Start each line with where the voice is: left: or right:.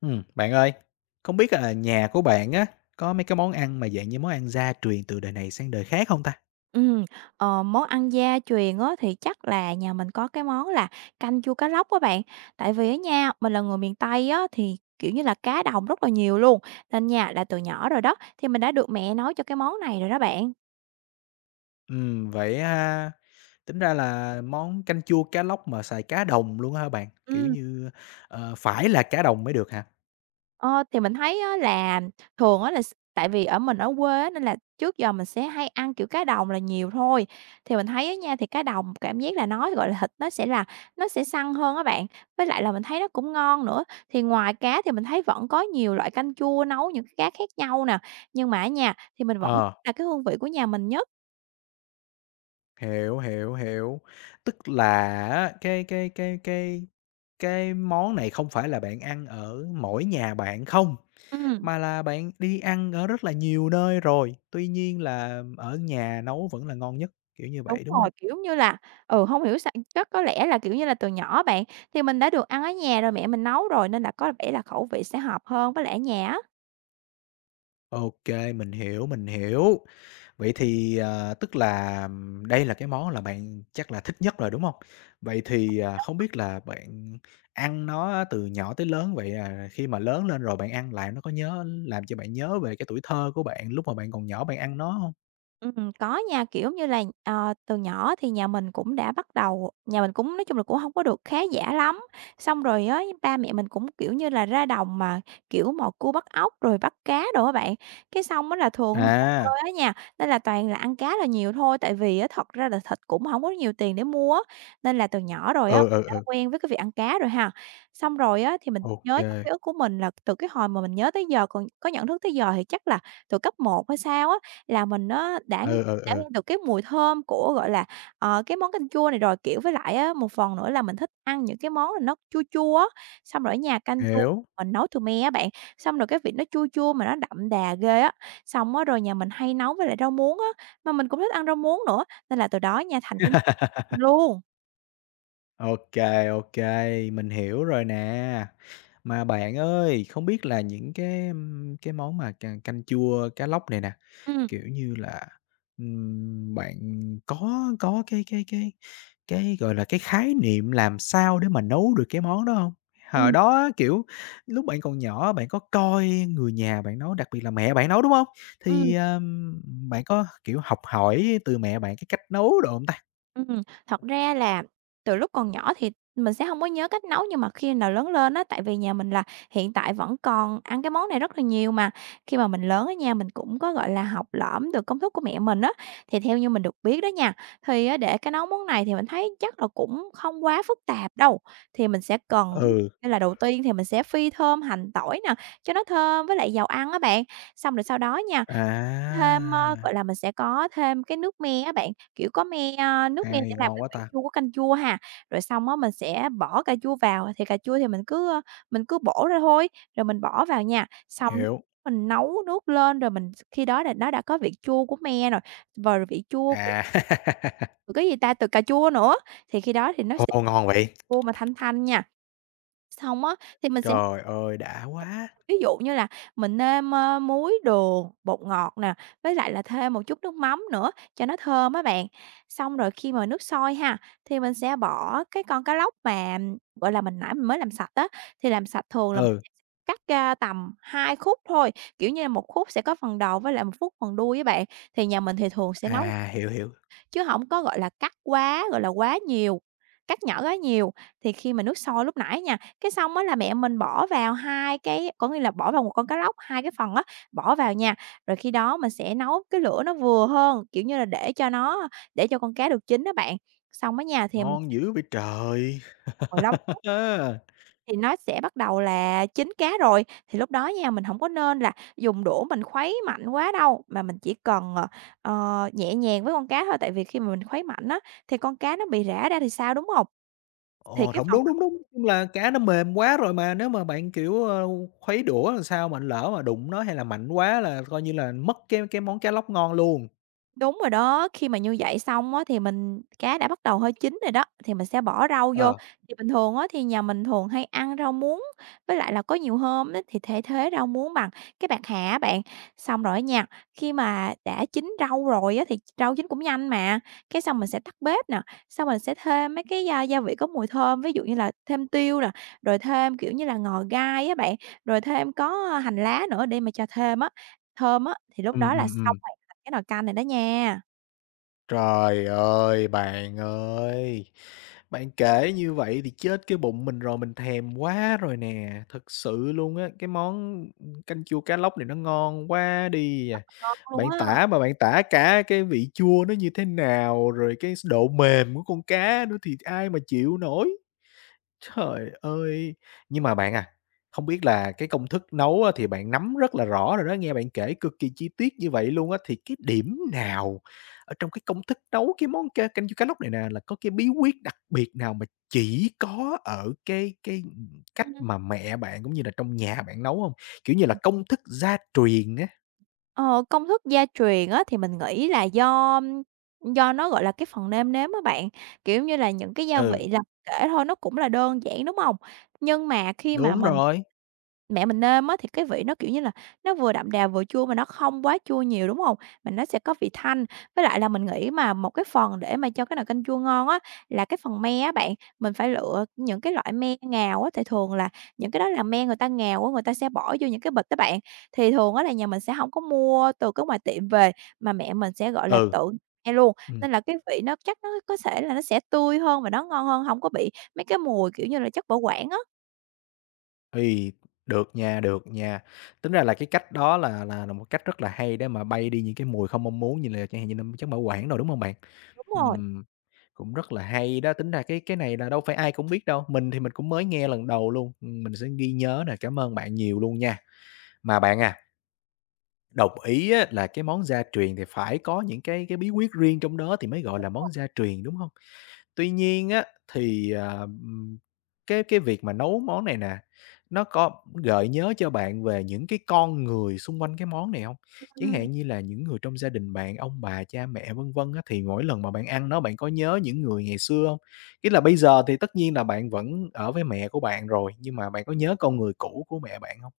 left: Bạn ơi, không biết là nhà của bạn á, có mấy cái món ăn mà dạng như món ăn gia truyền từ đời này sang đời khác không ta?
right: Ừm, Món ăn gia truyền á thì chắc là nhà mình có cái món là canh chua cá lóc các bạn. Tại vì á nha, mình là người miền Tây á thì, kiểu như là, cá đồng rất là nhiều luôn, nên nha là từ nhỏ rồi đó, thì mình đã được mẹ nấu cho cái món này rồi đó bạn.
left: Vậy ha, tính ra là món canh chua cá lóc mà xài cá đồng luôn á hả bạn? Kiểu
right: Ừm.
left: như, ờ, phải là cá đồng mới được hả?
right: Ờ, thì mình thấy á là thường á là tại vì ở mình ở quê á, nên là trước giờ mình sẽ hay ăn, kiểu, cá đồng là nhiều thôi. Thì mình thấy á nha, thì cá đồng cảm giác là nó, gọi là, thịt nó sẽ là nó sẽ săn hơn á bạn, với lại là mình thấy nó cũng ngon nữa. Thì ngoài cá thì mình thấy vẫn có nhiều loại canh chua nấu những cái cá khác nhau nè, nhưng mà á nha, thì mình vẫn thích
left: Ờ,
right: là cái hương vị của nhà mình nhất.
left: hiểu, hiểu, hiểu. Tức là á, cái món này không phải là bạn ăn ở mỗi nhà bạn không?
right: Ừm.
left: Mà là bạn đi ăn ở rất là nhiều nơi rồi, tuy nhiên là ở nhà nấu vẫn là ngon nhất, kiểu như
right: Đúng
left: vậy, đúng hông?
right: rồi, kiểu như là, ừ, hông hiểu sao chắc có lẽ là, kiểu như là, từ nhỏ bạn, thì mình đã được ăn ở nhà rồi, mẹ mình nấu rồi nên là có vẻ là khẩu vị sẽ hợp hơn với lại ở nhà á.
left: OK, mình hiểu, mình hiểu. Vậy thì, ờ, tức là đây là cái món là bạn chắc là thích nhất rồi, đúng hông? Vậy thì, à, không biết là bạn ăn nó á từ nhỏ tới lớn vậy, à, khi mà lớn lên rồi bạn ăn lại nó có nhớ làm cho bạn nhớ về cái tuổi thơ của bạn lúc mà bạn còn nhỏ bạn ăn nó hông?
right: Có nha, kiểu như là, từ nhỏ thì nhà mình cũng nói chung là cũng không có được khá giả lắm, xong rồi á, ba mẹ mình cũng, kiểu như là, ra đồng mà, kiểu, mò cua bắt ốc rồi bắt cá đồ á bạn. Cái xong á là thường mình không bơi
left: À,
right: á nha, nên là toàn là ăn cá là nhiều thôi, tại vì á thật ra là thịt cũng không có nhiều tiền để mua á, nên là từ nhỏ rồi á,
left: ừ,
right: mình
left: ừ,
right: đã
left: ừ,
right: quen với cái việc ăn cá rồi ha. Xong rồi á, thì mình
left: ô
right: nhớ
left: kê,
right: trong ký ức của mình là từ cái hồi mà mình nhớ tới giờ, còn có nhận thức tới giờ thì chắc là từ cấp một hay sao á, là mình nó
left: ừ, ừ,
right: đã nghe
left: ừ,
right: được cái mùi thơm của, gọi là, ờ, cái món canh chua này rồi, kiểu, với lại á, một phần nữa là mình thích ăn những cái món là nó chua chua á, xong rồi ở nhà canh chua
left: hiểu.
right: mình nấu từ me á bạn, xong rồi cái vị nó chua chua mà nó đậm đà ghê á. Xong á rồi nhà mình hay nấu với lại rau muống á, mà mình cũng thích ăn rau muống nữa, nên là từ đó nha thành cái món luôn.
left: OK, OK, mình hiểu rồi nè. Mà bạn ơi, không biết là những cái, cái món mà canh canh chua cá lóc này nè,
right: Ừm,
left: kiểu như là, bạn có cái, gọi là, cái khái niệm làm sao để mà nấu được cái món đó không? Hồi
right: ừm,
left: đó kiểu, lúc bạn còn nhỏ bạn có coi người nhà bạn nấu, đặc biệt là mẹ bạn nấu, đúng không?
right: ừm.
left: Thì, bạn có, kiểu, học hỏi từ mẹ bạn cái cách nấu đồ không ta?
right: Ừm, Thật ra là từ lúc còn nhỏ thì mình sẽ hông có nhớ cách nấu, nhưng mà khi nào lớn lên á, tại vì nhà mình là hiện tại vẫn còn ăn cái món này rất là nhiều mà. Khi mà mình lớn á nha, mình cũng có, gọi là, học lỏm được công thức của mẹ mình á, thì theo như mình được biết đó nha, thì á để cái nấu món này thì mình thấy chắc là cũng không quá phức tạp đâu. Thì mình sẽ cần
left: Ừ.
right: Nên là đầu tiên thì mình sẽ phi thơm hành tỏi nè, cho nó thơm với lại dầu ăn á bạn. Xong rồi sau đó nha thêm, gọi
left: À.
right: là, mình sẽ có thêm cái nước me á bạn, kiểu, có nước me để
left: Hay,
right: làm
left: ngon
right: cái
left: quá
right: vị
left: ta,
right: chua của canh chua ha. Rồi xong á mình sẽ bỏ cà chua vào, thì cà chua thì mình cứ, mình cứ bổ ra thôi, rồi mình bỏ vào nha. Xong
left: hiểu.
right: mình nấu nước lên rồi mình khi đó là nó đã có vị chua của me rồi, và vị chua của
left: À.
right: từ cái gì ta, từ cà chua nữa, thì khi đó thì nó sẽ
left: Ồ, ngon vậy!
right: chua mà thanh thanh nha. Xong á, thì mình sẽ
left: Trời ơi, đã quá!
right: ví dụ như là mình nêm, muối, đường, bột ngọt nè, với lại là thêm một chút nước mắm nữa cho nó thơm á bạn. Xong rồi khi mà nước sôi ha, thì mình sẽ bỏ cái con cá lóc mà, gọi là, mình nãy mình mới làm sạch á, thì làm sạch thường là mình
left: Ừ,
right: cắt ra tầm 2 khúc thôi, kiểu như là, một khúc sẽ có phần đầu với lại một khúc phần đuôi với bạn. Thì nhà mình thì thường sẽ nấu
left: à, hiểu, hiểu,
right: chứ không có, gọi là, quá nhiều, cắt nhỏ quá nhiều. Thì khi mà nước sôi lúc nãy nha, cái xong á là mẹ mình bỏ vào 2 cái có nghĩa là bỏ vào một con cá lóc, 2 cái phần á, bỏ vào nha, rồi khi đó mình sẽ nấu cái lửa nó vừa hơn, kiểu như là, để cho con cá được chín đó bạn. Xong á nha thì mình
left: ngon
right: s
left: dữ vậy trời!
right: 15 thì nó sẽ bắt đầu là chín cá rồi, thì lúc đó nha, mình không có nên là dùng đũa mình khuấy mạnh quá đâu, mà mình chỉ cần, nhẹ nhàng với con cá thôi, tại vì khi mà mình khuấy mạnh á, thì con cá nó bị rã ra thì sao, đúng không? Thì
left: Ồ,
right: cái
left: hổng,
right: phần
left: đúng, đúng, đúng, chung là cá nó mềm quá rồi mà nếu mà bạn, kiểu, ờ, khuấy đũa làm sao mà lỡ mà đụng nó hay là mạnh quá là coi như là mất cái món cá lóc ngon luôn.
right: Đúng rồi đó, khi mà như vậy xong á, thì mình cá đã bắt đầu hơi chín rồi đó, thì mình sẽ bỏ rau vô.
left: Ờ.
right: Thì bình thường á, thì nhà mình thường hay ăn rau muống, với lại là có nhiều hôm á, thì thay thế rau muống bằng cái bạc hà á bạn. Xong rồi á nha, khi mà đã chín rau rồi á, thì rau chín cũng nhanh mà, cái xong mình sẽ tắt bếp nè, xong mình sẽ thêm mấy cái gia gia vị có mùi thơm, ví dụ như là thêm tiêu nè, rồi thêm, kiểu như là, ngò gai á bạn, rồi thêm có hành lá nữa để mà cho thơm á, thì lúc
left: Ừ,
right: đó
left: ừ,
right: là xong
left: ừm.
right: cái nồi canh này đó nha,
left: Trời ơi! Bạn kể như vậy thì chết cái bụng mình rồi, mình thèm quá rồi nè, thật sự luôn á, cái món, canh chua cá lóc này nó ngon quá đi à.
right: luôn
left: Bạn
right: á.
left: tả mà bạn tả cả cái vị chua nó như thế nào, rồi cái độ mềm của con cá nữa thì ai mà chịu nổi. Trời ơi! Nhưng mà bạn à, không biết là cái công thức nấu á thì bạn nắm rất là rõ rồi đó, nghe bạn kể cực kỳ chi tiết như vậy luôn á, thì cái điểm nào ở trong cái công thức nấu cái món ca canh chua cá lóc này nè là có cái bí quyết đặc biệt nào mà chỉ có ở cái, cách
right: Ừm,
left: mà mẹ bạn cũng như là trong nhà bạn nấu hông? Kiểu như là công thức gia truyền á.
right: ờ, Công thức gia truyền á thì mình nghĩ là do nó, gọi là, cái phần nêm nếm á bạn, kiểu như là, những cái gia
left: Ừ,
right: vị làm kể thôi nó cũng là đơn giản, đúng hông? Nhưng mà khi mà
left: đúng
right: mình
left: rồi,
right: Mẹ mình nêm á thì cái vị nó, kiểu như là, nó vừa đậm đà vừa chua mà nó không quá chua nhiều, đúng không? Mà nó sẽ có vị thanh. Với lại là mình nghĩ mà một cái phần để mà cho cái nồi canh chua ngon á, là cái phần me á bạn, mình phải lựa những cái loại me ngào á, thì thường là những cái đó là me người ta ngào á, người ta sẽ bỏ vô những cái bịch á bạn. Thì thường á là nhà mình sẽ không có mua từ cái ngoài tiệm về, mà mẹ mình sẽ, gọi là,
left: ừ,
right: tự me luôn,
left: ừm.
right: nên là cái vị nó chắc nó có thể là nó sẽ tươi hơn và nó ngon hơn, không có bị mấy cái mùi, kiểu như là, chất bảo quản á.
left: Ây, được nha, được nha. Tính ra là cái cách đó là một cách rất là hay để mà bay đi những cái mùi không mong muốn như là chẳng hạn như là chất bảo quản đồ, đúng hông bạn?
right: Đúng rồi,
left: Ừm, cũng rất là hay đó, tính ra cái này là đâu phải ai cũng biết đâu, mình thì mình cũng mới nghe lần đầu luôn, mình sẽ ghi nhớ nè, cảm ơn bạn nhiều luôn nha. Mà bạn à, đồng ý á là cái món gia truyền thì phải có những cái bí quyết riêng trong đó thì mới gọi là món gia truyền, đúng hông? Tuy nhiên á, thì, à, cái việc mà nấu món này nè, nó có gợi nhớ cho bạn về những cái con người xung quanh cái món này không? Chẳng
right: ừm.
left: hạn như là những người trong gia đình bạn, ông bà, cha mẹ, vân vân á, thì mỗi lần mà bạn ăn nó bạn có nhớ những người ngày xưa không? Ý là bây giờ thì tất nhiên là bạn vẫn ở với mẹ của bạn rồi, nhưng mà bạn có nhớ con người cũ của mẹ bạn không?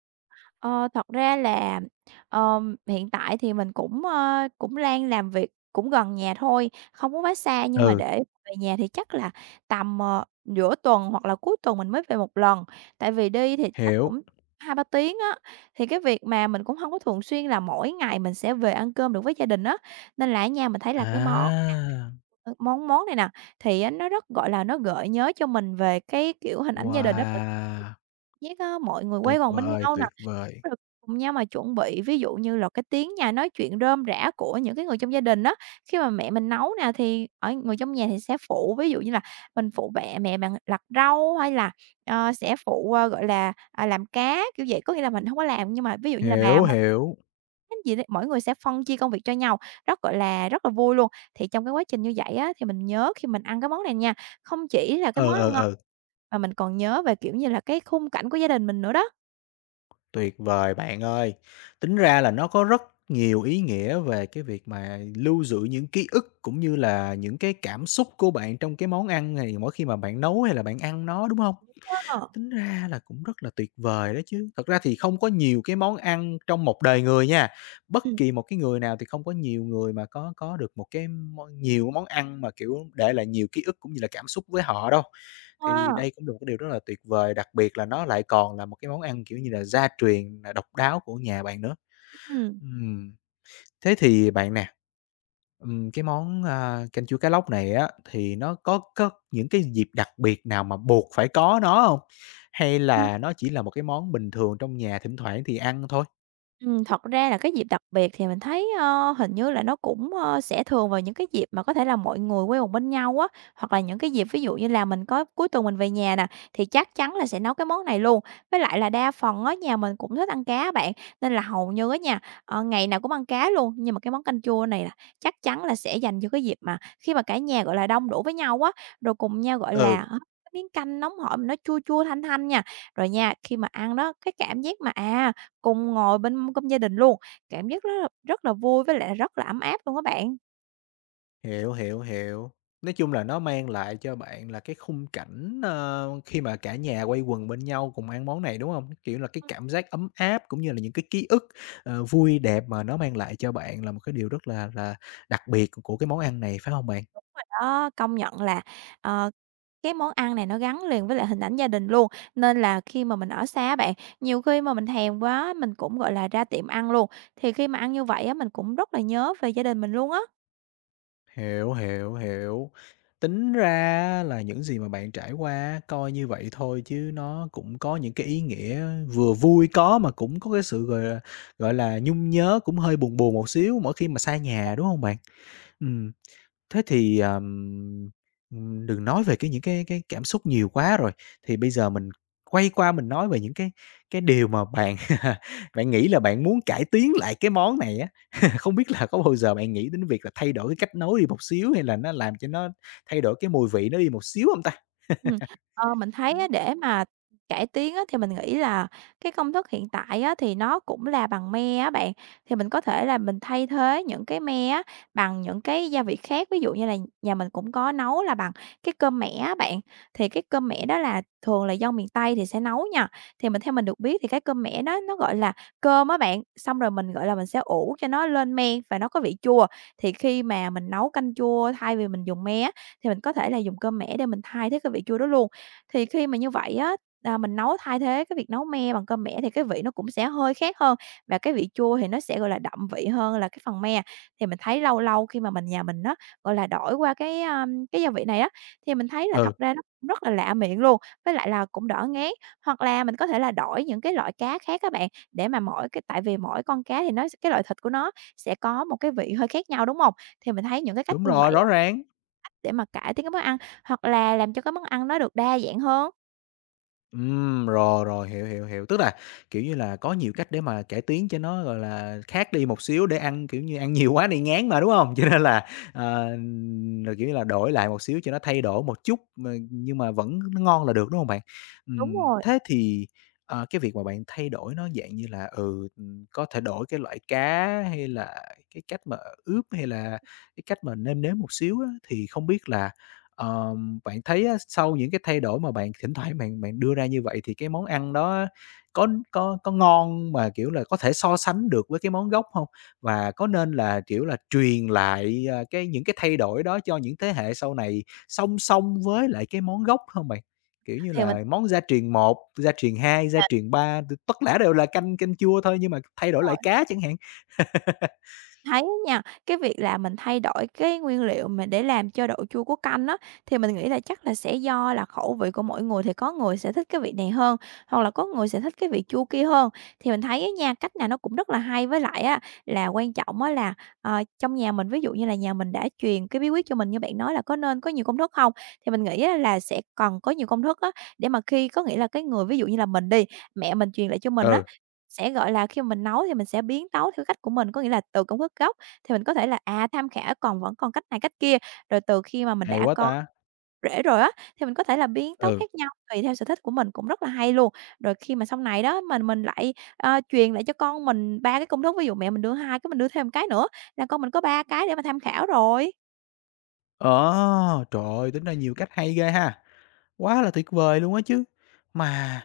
right: Ờ, Thật ra là, hiện tại thì mình cũng, cũng đang làm việc cũng gần nhà thôi, không có quá xa, nhưng mà
left: Ừ,
right: để về nhà thì chắc là tầm, giữa tuần hoặc là cuối tuần mình mới về một lần. Tại vì đi thì chắc
left: hiểu.
right: cũng hai ba tiếng á, thì cái việc mà mình cũng không có thường xuyên là mỗi ngày mình sẽ về ăn cơm được với gia đình á, nên là á nha, mình thấy là cái món
left: À!
right: ờ, món món này nè, thì á nó rất, gọi là, nó gợi nhớ cho mình về cái, kiểu, hình ảnh gia đình đó
left: Wow!
right: giác á, mọi người quây
left: Tuyệt
right: quần bên
left: vời,
right: nhau nè,
left: tuyệt vời!
right: rồi cùng nhau mà chuẩn bị, ví dụ như là cái tiếng nhà nói chuyện rôm rả của những cái người trong gia đình á. Khi mà mẹ mình nấu nè thì ở người trong nhà thì sẽ phụ, ví dụ như là mình phụ bẹ mẹ bằng lặt rau hay là, sẽ phụ, gọi là, làm cá, kiểu vậy. Có nghĩa là mình không có làm, nhưng mà ví dụ như là bà
left: Hiểu, hiểu.
right: hén gì đấy, mỗi người sẽ phân chia công việc cho nhau, rất, gọi là, rất là vui luôn. Thì trong cái quá trình như vậy á, thì mình nhớ khi mình ăn cái món này nha, không chỉ là cái món
left: Ừ, ừ,
right: ăn ngon,
left: ừ.
right: mà mình còn nhớ về, kiểu như là, cái khung cảnh của gia đình mình nữa đó.
left: Tuyệt vời bạn ơi. Tính ra là nó có rất nhiều ý nghĩa về cái việc mà lưu giữ những ký ức cũng như là những cái cảm xúc của bạn trong cái món ăn này mỗi khi mà bạn nấu hay là bạn ăn nó, đúng không?
right: Ờ.
left: Tính ra là cũng rất là tuyệt vời đó chứ. Thật ra thì không có nhiều cái món ăn trong một đời người nha. Bất
right: Ừm.
left: kỳ một cái người nào thì không có nhiều người mà có được một cái món nhiều món ăn mà, kiểu, để lại nhiều ký ức cũng như là cảm xúc với họ đâu. Thì
right: Wow,
left: đây cũng là một cái điều rất là tuyệt vời, đặc biệt là nó lại còn là một cái món ăn, kiểu như là, gia truyền, là độc đáo của nhà bạn nữa.
right: ừm.
left: Ừm, thế thì bạn nè, cái món, a, canh chua cá lóc này á, thì nó có những cái dịp đặc biệt nào mà buộc phải có nó không? Hay
right: Ừm.
left: là nó chỉ là một cái món bình thường trong nhà thỉnh thoảng thì ăn thôi?
right: Thật ra là cái dịp đặc biệt thì mình thấy, hình như là nó cũng, sẽ thường vào những cái dịp mà có thể là mọi người quây quần bên nhau á, hoặc là những cái dịp ví dụ như là mình có cuối tuần mình về nhà nè, thì chắc chắn là sẽ nấu cái món này luôn. Với lại là đa phần ở nhà mình cũng thích ăn cá á bạn, nên là hầu như á nha, ngày nào cũng ăn cá luôn. Nhưng mà cái món canh chua này là chắc chắn là sẽ dành cho cái dịp mà khi mà cả nhà, gọi là, đông đủ với nhau á, rồi cùng nhau, gọi là,
left: Ừ.
right: hấp cái miếng canh nóng hổi mà nó chua chua, thanh thanh nha. Rồi nha, khi mà ăn đó, cái cảm giác mà, cùng ngồi bên mâm cơm gia đình luôn, cảm giác rất là vui với lại rất là ấm áp luôn á bạn.
left: Hiểu, hiểu, hiểu. Nói chung là nó mang lại cho bạn là cái khung cảnh, ờ, khi mà cả nhà quây quần bên nhau cùng ăn món này, đúng không? Kiểu là, cái cảm giác ấm áp cũng như là những cái ký ức, ờ, vui đẹp mà nó mang lại cho bạn là một cái điều rất là đặc biệt của cái món ăn này, phải không bạn?
right: Đó, công nhận là, ờ, cái món ăn này nó gắn liền với lại hình ảnh gia đình luôn, nên là khi mà mình ở xa á bạn, nhiều khi mà mình thèm quá mình cũng, gọi là, ra tiệm ăn luôn, thì khi mà ăn như vậy á, mình cũng rất là nhớ về gia đình mình luôn á.
left: Hiểu, hiểu, hiểu. Tính ra là những gì mà bạn trải qua coi như vậy thôi chứ nó cũng có những cái ý nghĩa vừa vui có mà cũng có cái sự, gọi là, nhung nhớ cũng hơi buồn buồn một xíu mỗi khi mà xa nhà, đúng không bạn? Ừm, thế thì, đừng nói về cái những cái cảm xúc nhiều quá rồi, thì bây giờ mình quay qua mình nói về những cái điều mà bạn bạn nghĩ là bạn muốn cải tiến lại cái món này á. Không biết là có bao giờ bạn nghĩ đến việc là thay đổi cái cách nấu đi một xíu hay là nó làm cho nó thay đổi cái mùi vị nó đi một xíu không ta?
right: Ừm, mình thấy á, để mà cải tiến á, thì mình nghĩ là cái công thức hiện tại á, thì nó cũng là bằng me á bạn, thì mình có thể là mình thay thế những cái me á, bằng những cái gia vị khác. Ví dụ như là nhà mình cũng có nấu là bằng cái cơm mẻ á bạn, thì cái cơm mẻ đó là thường là dân miền Tây thì sẽ nấu nha. Thì mình theo mình được biết thì cái cơm mẻ đó nó gọi là cơm á bạn, xong rồi mình, gọi là, mình sẽ ủ cho nó lên men và nó có vị chua, thì khi mà mình nấu canh chua thay vì mình dùng me á thì mình có thể là dùng cơm mẻ để mình thay thế cái vị chua đó luôn. Thì khi mà như vậy á, mình nấu thay thế cái việc nấu me bằng cơm mẻ thì cái vị nó cũng sẽ hơi khác hơn và cái vị chua thì nó sẽ, gọi là, đậm vị hơn là cái phần me. Thì mình thấy lâu lâu khi mà nhà mình á, gọi là, đổi qua cái, cái gia vị này á, thì mình thấy là
left: Ừ,
right: thật ra nó cũng rất là lạ miệng luôn, với lại là cũng đỡ ngán. Hoặc là mình có thể là đổi những cái loại cá khác các bạn, để mà mỗi cái tại vì mỗi con cá thì nó cái loại thịt của nó sẽ có một cái vị hơi khác nhau, đúng không? Thì mình thấy những cái cách
left: đúng
right: như
left: rồi,
right: vậy
left: rõ ràng.
right: để mà cải tiến cái món ăn, hoặc là làm cho cái món ăn nó được đa dạng hơn.
left: Rồi, rồi, hiểu, hiểu, hiểu. Tức là, kiểu như là, có nhiều cách để mà cải tiến cho nó, gọi là, khác đi một xíu để ăn, kiểu như, ăn nhiều quá đi ngán mà, đúng không? Cho nên là, ờ, là, kiểu như là, đổi lại một xíu cho nó thay đổi một chút mà nhưng mà vẫn nó ngon là được, đúng không bạn?
right: Đúng rồi,
left: Thế thì, ờ, cái việc mà bạn thay đổi nó dạng như là, ừ, có thể đổi cái loại cá hay là cái cách mà ướp hay là cái cách mà nêm nếm một xíu á, thì không biết là bạn thấy á, sau những cái thay đổi mà bạn thỉnh thoảng bạn bạn đưa ra như vậy thì cái món ăn đó á, có ngon mà, kiểu là, có thể so sánh được với cái món gốc hông? Và có nên là, kiểu là, truyền lại, à, cái những cái thay đổi đó cho những thế hệ sau này song song với lại cái món gốc hông bạn? Kiểu như
right: thì mình
left: là, món gia truyền một gia truyền 2 gia
right: à.
left: truyền 3 t tất cả đều là canh canh chua thôi nhưng mà thay đổi lại cá chẳng hạn.
right: Thấy á nha, cái việc là mình thay đổi cái nguyên liệu mà để làm cho độ chua của canh á, thì mình nghĩ là chắc là sẽ do là khẩu vị của mỗi người, thì có người sẽ thích cái vị này hơn, hoặc là có người sẽ thích cái vị chua kia hơn. Thì mình thấy á nha, cách nào nó cũng rất là hay, với lại á là quan trọng á là, trong nhà mình, ví dụ như là nhà mình đã truyền cái bí quyết cho mình như bạn nói là có nên có nhiều công thức không? Thì mình nghĩ á là sẽ cần có nhiều công thức á, để mà khi có nghĩa là cái người ví dụ như là mình đi, mẹ mình truyền lại cho mình á,
left: Ừ,
right: sẽ, gọi là, khi mà mình nấu thì mình sẽ biến tấu theo cách của mình, có nghĩa là từ công thức gốc thì mình có thể là, tham khảo còn vẫn còn cách này cách kia, rồi từ khi mà mình
left: hay
right: đã
left: quá
right: có
left: ta!
right: rễ rồi á, thì mình có thể là biến tấu
left: Ừ.
right: khác nhau tùy theo sở thích của mình cũng rất là hay luôn. Rồi khi mà sau này đó mình lại, truyền lại cho con mình 3 cái công thức, ví dụ mẹ mình đưa 2 cái mình đưa thêm cái nữa là con mình có 3 cái để mà tham khảo rồi.
left: Ờ, trời ơi, tính ra nhiều cách hay ghê ha. Quá là tuyệt vời luôn á chứ. Mà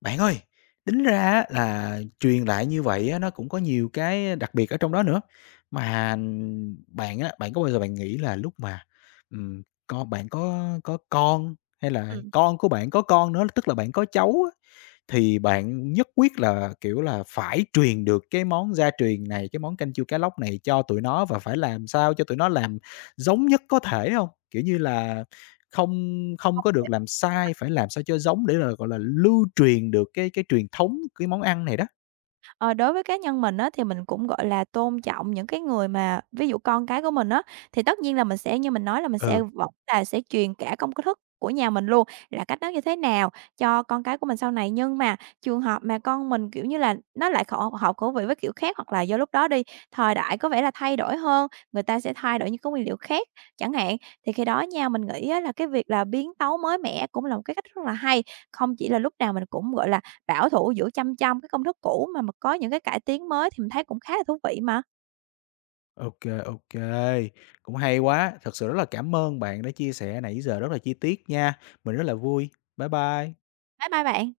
left: bạn ơi, tính ra á là truyền lại như vậy á, nó cũng có nhiều cái đặc biệt ở trong đó nữa. Mà bạn á, bạn có bao giờ bạn nghĩ là lúc mà, con bạn có con hay là
right: Ừm.
left: con của bạn có con nữa, tức là bạn có cháu thì bạn nhất quyết là, kiểu là, phải truyền được cái món gia truyền này, cái món canh chua cá lóc này cho tụi nó và phải làm sao cho tụi nó làm giống nhất có thể không? Kiểu như là, không không có được làm sai, phải làm sao cho giống để là, gọi là, lưu truyền được cái truyền thống cái món ăn này đó.
right: Ờ, đối với cá nhân mình á, thì mình cũng, gọi là, tôn trọng những cái người mà ví dụ con cái của mình á, thì tất nhiên là mình sẽ như mình nói là mình sẽ
left: Ừ,
right: vẫn là sẽ truyền cả công thức của nhà mình luôn, là cách nấu như thế nào cho con cái của mình sau này. Nhưng mà trường hợp mà con mình, kiểu như là, nó lại hợp khẩu vị với kiểu khác hoặc là do lúc đó đi, thời đại có vẻ là thay đổi hơn, người ta sẽ thay đổi những cái nguyên liệu khác chẳng hạn, thì khi đó nha, mình nghĩ á là cái việc là biến tấu mới mẻ cũng là một cái cách rất là hay. Không chỉ là lúc nào mình cũng, gọi là, bảo thủ, giữa chăm chăm cái công thức cũ mà có những cái cải tiến mới thì mình thấy cũng khá là thú vị mà.
left: OK, OK, cũng hay quá. Thật sự rất là cảm ơn bạn đã chia sẻ nãy giờ rất là chi tiết nha. Mình rất là vui. Bye bye.
right: Bye bye bạn.